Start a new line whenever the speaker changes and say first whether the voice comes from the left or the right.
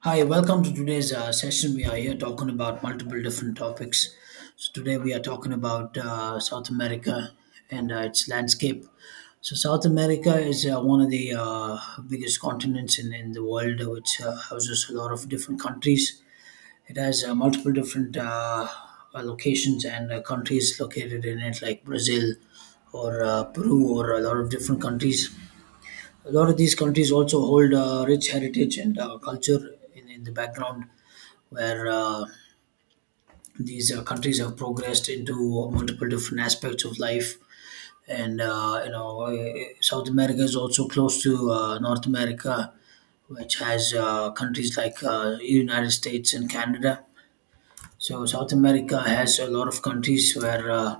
right: Hi, welcome to today's session. We are here talking about multiple different topics. So, today we are talking about South America and its landscape. So, South America is one of the biggest continents in the world, which houses a lot of different countries. It has multiple different locations and countries located in it, like Brazil or Peru, or a lot of different countries. A lot of these countries also hold rich heritage and culture in the background, where these countries have progressed into multiple different aspects of life. And South America is also close to North America, which has countries like United States and Canada. So South America has a lot of countries where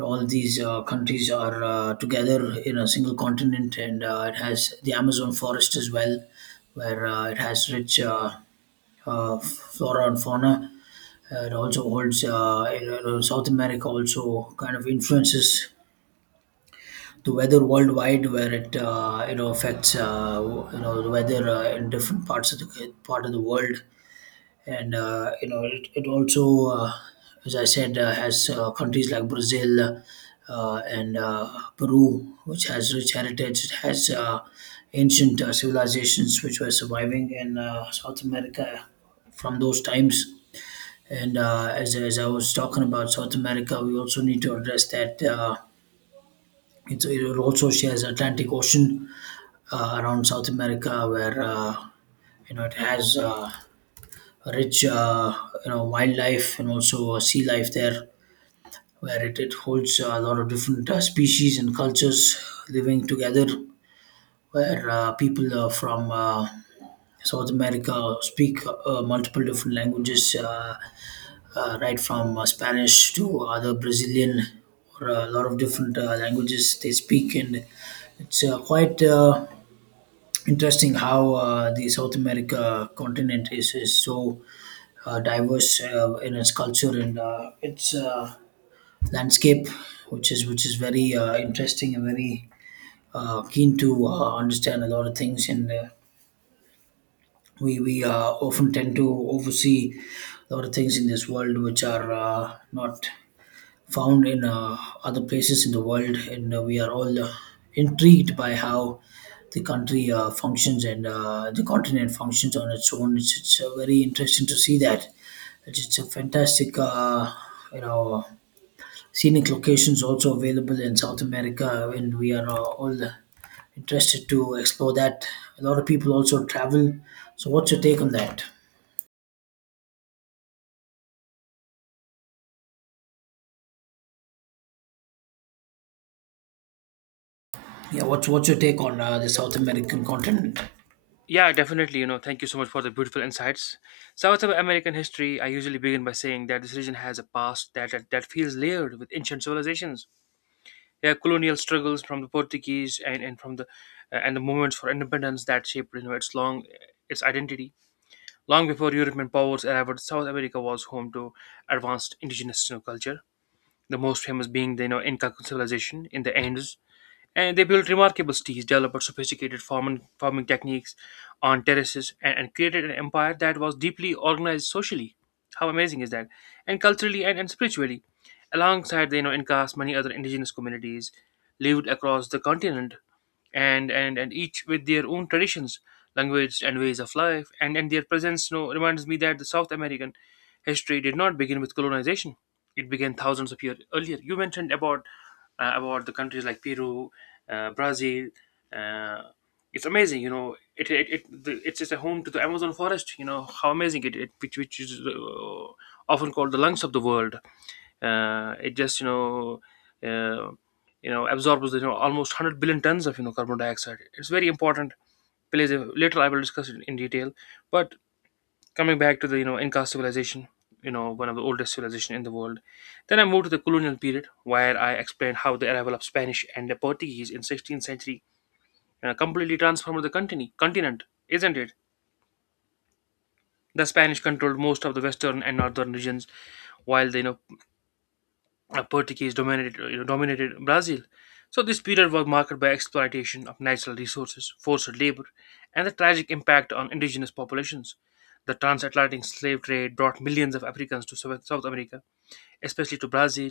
right: all these countries are together in a single continent, and it has the Amazon forest as well, where it has rich uh, flora and fauna. It also holds South America also kind of influences the weather worldwide, where it affects the weather in different parts of the part of the world. And it, it also as I said, has countries like Brazil and Peru, which has rich heritage. It has ancient civilizations which were surviving in South America from those times. And as I was talking about South America, we also need to address that it, it also shares Atlantic Ocean around South America, where it has rich, uh, wildlife and also sea life there, where it holds a lot of different species and cultures living together, where people from South America speak multiple different languages, right from Spanish to other Brazilian, or a lot of different languages they speak. And it's quite interesting how the South America continent is so diverse in its culture and its landscape, which is very interesting, and very keen to understand a lot of things. And we often tend to oversee a lot of things in this world which are not found in other places in the world. And we are all intrigued by how the country functions, and the continent functions on its own. It's very interesting to see that. It's a fantastic, you know, scenic locations also available in South America, and we are all interested to explore that. A lot of people also travel. So, what's your take on that? Yeah, what's your take on the South American continent?
left: Yeah, definitely. Thank you so much for the beautiful insights. South American history, I usually begin by saying that this region has a past that feels layered with ancient civilizations. Yeah, colonial struggles from the Portuguese and from the and the movements for independence that shaped its long its identity. Long before European powers arrived, South America was home to advanced indigenous culture. The most famous being the Inca civilization in the Andes, and they built remarkable cities, developed sophisticated farming techniques on terraces, and created an empire that was deeply organized socially. How amazing is that? And culturally and spiritually. Alongside the Incas, many other indigenous communities lived across the continent, and each with their own traditions, language, and ways of life. And their presence, reminds me that the South American history did not begin with colonization. It began thousands of years earlier. You mentioned about the countries like Peru, Brazil. Uh, it's amazing, you know. It's a home to the Amazon forest. You know how amazing it, it which is, often called the lungs of the world. It just you know. Uh, you know absorbs almost 100 billion tons of carbon dioxide. It's very important. Plays a, later I will discuss it in detail, but coming back to the Inca civilization, you know, one of the oldest civilization in the world. Then I moved to the colonial period where I explained how the arrival of Spanish and the Portuguese in 16th century completely transformed the continent, isn't it? The Spanish controlled most of the western and northern regions, while the Portuguese dominated Brazil. So this period was marked by exploitation of natural resources, forced labor, and the tragic impact on indigenous populations. The transatlantic slave trade brought millions of Africans to South America, especially to Brazil,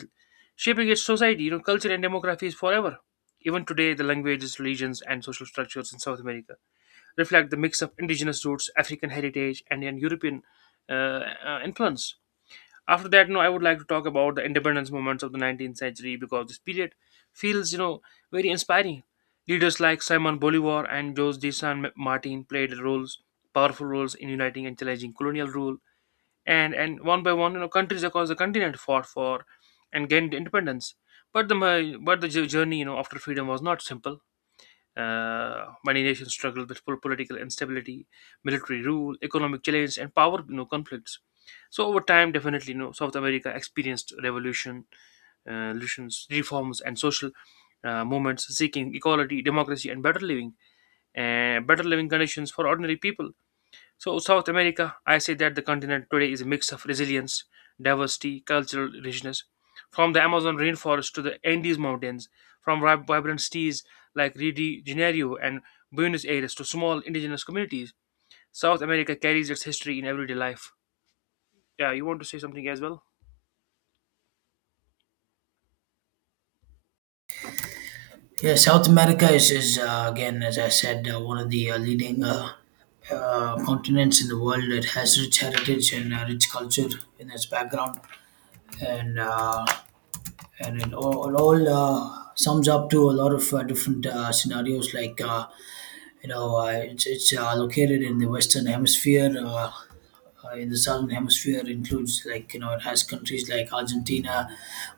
left: shaping its society, you know, culture, and demographies forever. Even today, the languages, religions, and social structures in South America reflect the mix of indigenous roots, African heritage, and an European influence. After that, you know, I would like to talk about the independence movements of the 19th century because this period feels, you know, very inspiring. Leaders like Simon Bolivar and Jose de San Martin played roles, powerful roles in uniting and challenging colonial rule. And one by one, you know, countries across the continent fought for and gained independence. But the journey, you know, after freedom was not simple. Many nations struggle with political instability, military rule, economic challenge, and power, you know, conflicts. So over time, definitely, you know, South America experienced revolutions, reforms, and social movements seeking equality, democracy, and better living conditions for ordinary people. So, South America, I say that the continent today is a mix of resilience, diversity, cultural richness. From the Amazon rainforest to the Andes Mountains, from vibrant cities like Rio de Janeiro and Buenos Aires to small indigenous communities, South America carries its history in everyday life. Yeah, you want to say something as well?
right: Yeah, South America is, again, as I said, one of the leading continents in the world. It has rich heritage and rich culture in its background, and and it all sums up to a lot of different scenarios. Like, it's located in the Western Hemisphere. In the Southern Hemisphere, includes, like you know, it has countries like Argentina,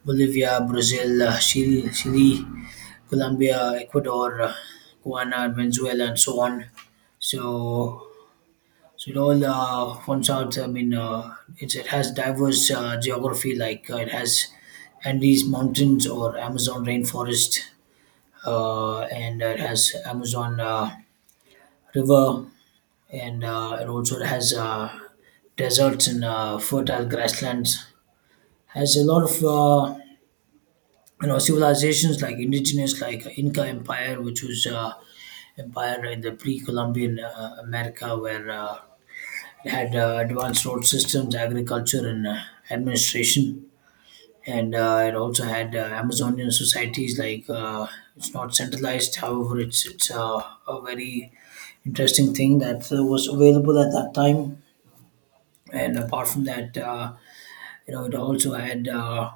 right: Bolivia, Brazil, Chile, Chile, Colombia, Ecuador, Guyana, Venezuela, and so on. So, so it all forms out. I mean, it's, it has diverse geography. Like, it has Andes Mountains or Amazon rainforest, and it has Amazon River, and it also has deserts and fertile grasslands. Has a lot of civilizations, like indigenous, like Inca Empire, which was Empire in the pre-Columbian America, where it had advanced road systems, agriculture, and administration. And it also had Amazonian societies. Like, it's not centralized, however, it's a very interesting thing that was available at that time. And apart from that, it also had uh,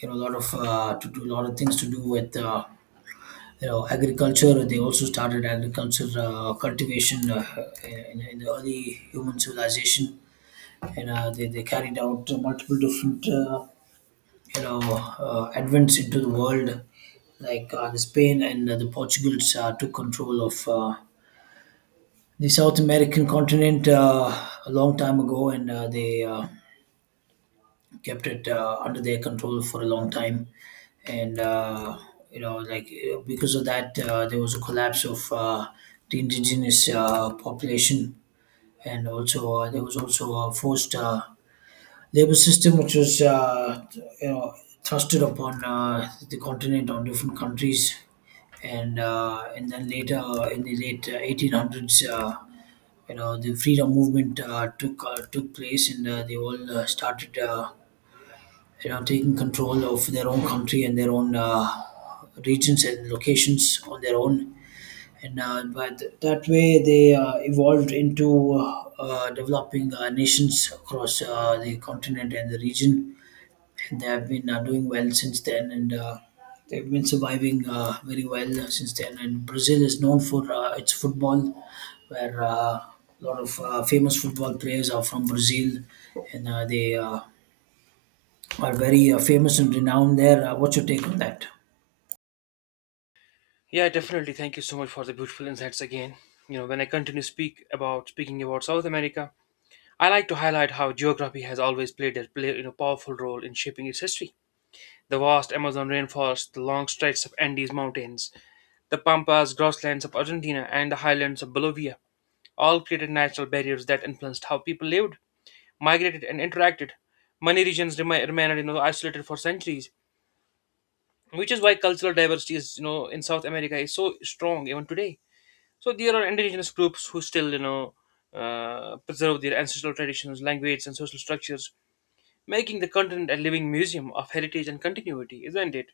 right: you know a lot of to do a lot of things to do with. Agriculture, they also started agriculture cultivation in the early human civilization. And they carried out multiple different you know advents into the world, like the Spain and the Portugals took control of the South American continent a long time ago, and they kept it under their control for a long time. And, like, because of that, there was a collapse of the indigenous population. And also, there was also a forced labor system, which was, you know, thrusted upon the continent on different countries. And and then later, in the late 1800s, the freedom movement took place, and they all started taking control of their own country and their own regions and locations on their own. And but that way, they evolved into developing nations across the continent and the region. And they have been doing well since then, and they've been surviving very well since then. And Brazil is known for its football, where a lot of famous football players are from Brazil, and they are very famous and renowned there. What's your take on that?
left: Yeah, definitely. Thank you so much for the beautiful insights again. You know, when I continue speak about speaking about South America, I like to highlight how geography has always played a play, you know, powerful role in shaping its history. The vast Amazon rainforest, the long stretches of Andes Mountains, the pampas, grasslands of Argentina, and the highlands of Bolivia all created natural barriers that influenced how people lived, migrated, and interacted. Many regions remained, you know, isolated for centuries, which is why cultural diversity is, you know, in South America is so strong even today. So there are indigenous groups who still preserve their ancestral traditions, language, and social structures, making the continent a living museum of heritage and continuity, isn't it?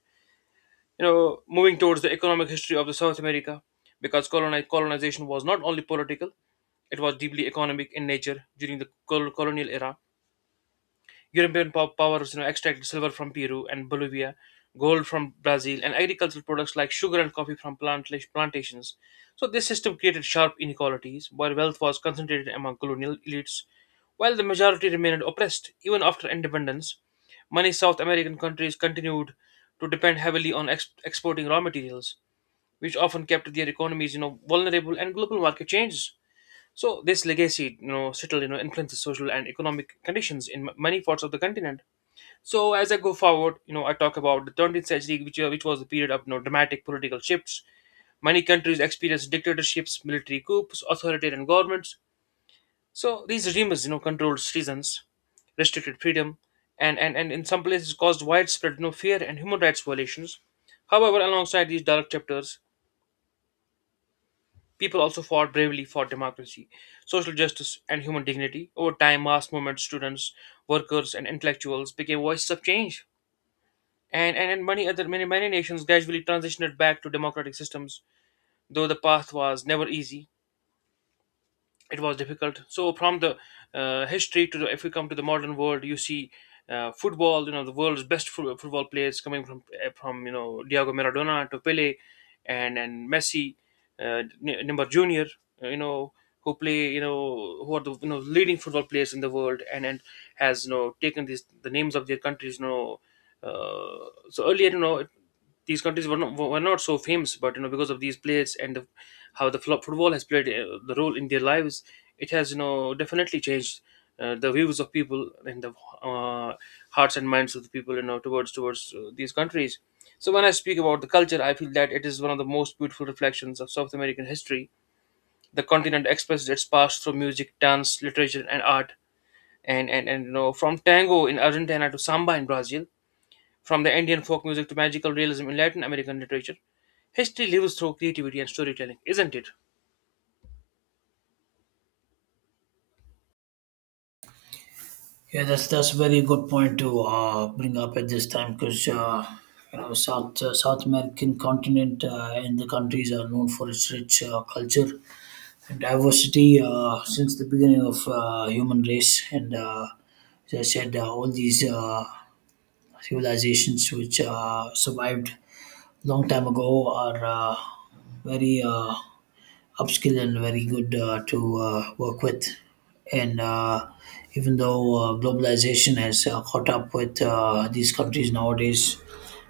left: You know, moving towards the economic history of the South America, because colonization was not only political; it was deeply economic in nature. During the colonial era, European powers, you know, extracted silver from Peru and Bolivia, gold from Brazil, and agricultural products like sugar and coffee from plantations. So this system created sharp inequalities, where wealth was concentrated among colonial elites, while the majority remained oppressed even after independence. Many South American countries continued to depend heavily on exporting raw materials which often kept their economies, you know, vulnerable and global market changes. So this legacy, you know, still, you know, influences social and economic conditions in many parts of the continent. So as I go forward, you know, I talk about the 20th century, which was a period of, you know, dramatic political shifts. Many countries experienced dictatorships, military coups, authoritarian governments. So these regimes, you know, controlled citizens, restricted freedom, and in some places caused widespread, you know, fear and human rights violations. However, alongside these dark chapters, people also fought bravely for democracy, social justice, and human dignity. Over time, mass movement students, workers, and intellectuals became voices of change. And many other Many nations gradually transitioned back to democratic systems, though the path was never easy, it was difficult. So from the history to the, if we come to the modern world, you see football. You know the world's best football players coming from from, you know, Diego Maradona to Pele, and Messi, Neymar Junior. You know who play, you know, who are the, you know, leading football players in the world, and has, you know, taken these the names of their countries. You know, so earlier, you know, these countries were not so famous, but you know because of these players and the, how the football has played the role in their lives, it has, you know, definitely changed the views of people and the uh, hearts and minds of the people, you know, towards towards these countries. So when I speak about the culture, I feel that it is one of the most beautiful reflections of South American history. The continent expresses its past through music, dance, literature, and art. And you know, from tango in Argentina to samba in Brazil, from the Indian folk music to magical realism in Latin American literature, history lives through creativity and storytelling, isn't it?
right: Yeah, that's a very good point to bring up at this time, because South American continent and the countries are known for its rich culture and diversity since the beginning of human race. And as I said, all these civilizations which survived long time ago are very upskill, and very good to work with. And even though globalization has caught up with these countries nowadays,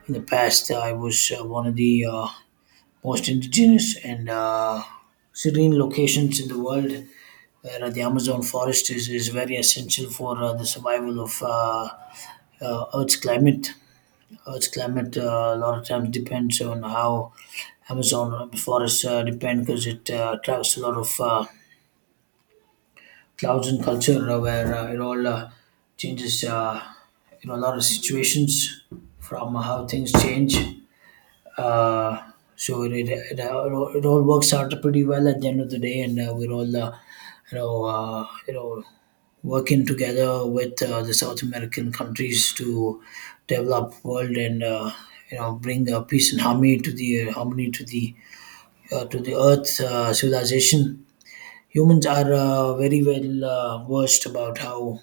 right: in the past I was one of the most indigenous and serene locations in the world, where the Amazon forest is very essential for the survival of Earth's climate. Earth's climate a lot of times depends on how Amazon forest depend, because it attracts a lot of clouds and culture, where it all changes. A lot of situations from how things change. Uh, so it all works out pretty well at the end of the day, and we're all, you know, uh, you know, working together with the South American countries to develop world, and bring peace and harmony to the to the Earth civilization. Humans are very well versed about how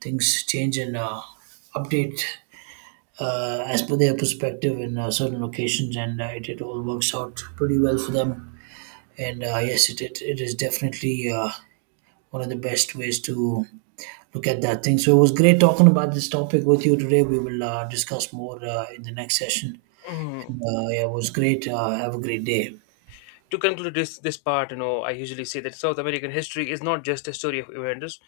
right: things change and update as per their perspective in certain locations, and it all works out pretty well for them. And yes, it is definitely one of the best ways to look at that thing. So it was great talking about this topic with you today. We will discuss more in the next session.
left: Mm.
right: Yeah, it was great. Have a great day.
left: To conclude this part, you know, I usually say that South American history is not just a story of events;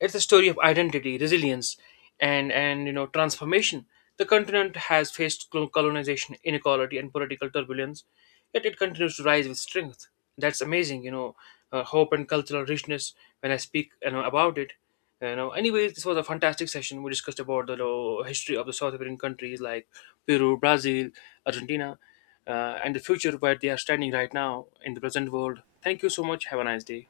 left: it's a story of identity, resilience, and you know transformation. The continent has faced colonization, inequality, and political turbulence, yet it continues to rise with strength. That's amazing, you know, hope and cultural richness. When I speak, you know, about it, you know. Anyways, this was a fantastic session. We discussed about the, you know, history of the South American countries like Peru, Brazil, Argentina, and the future where they are standing right now in the present world. Thank you so much. Have a nice day.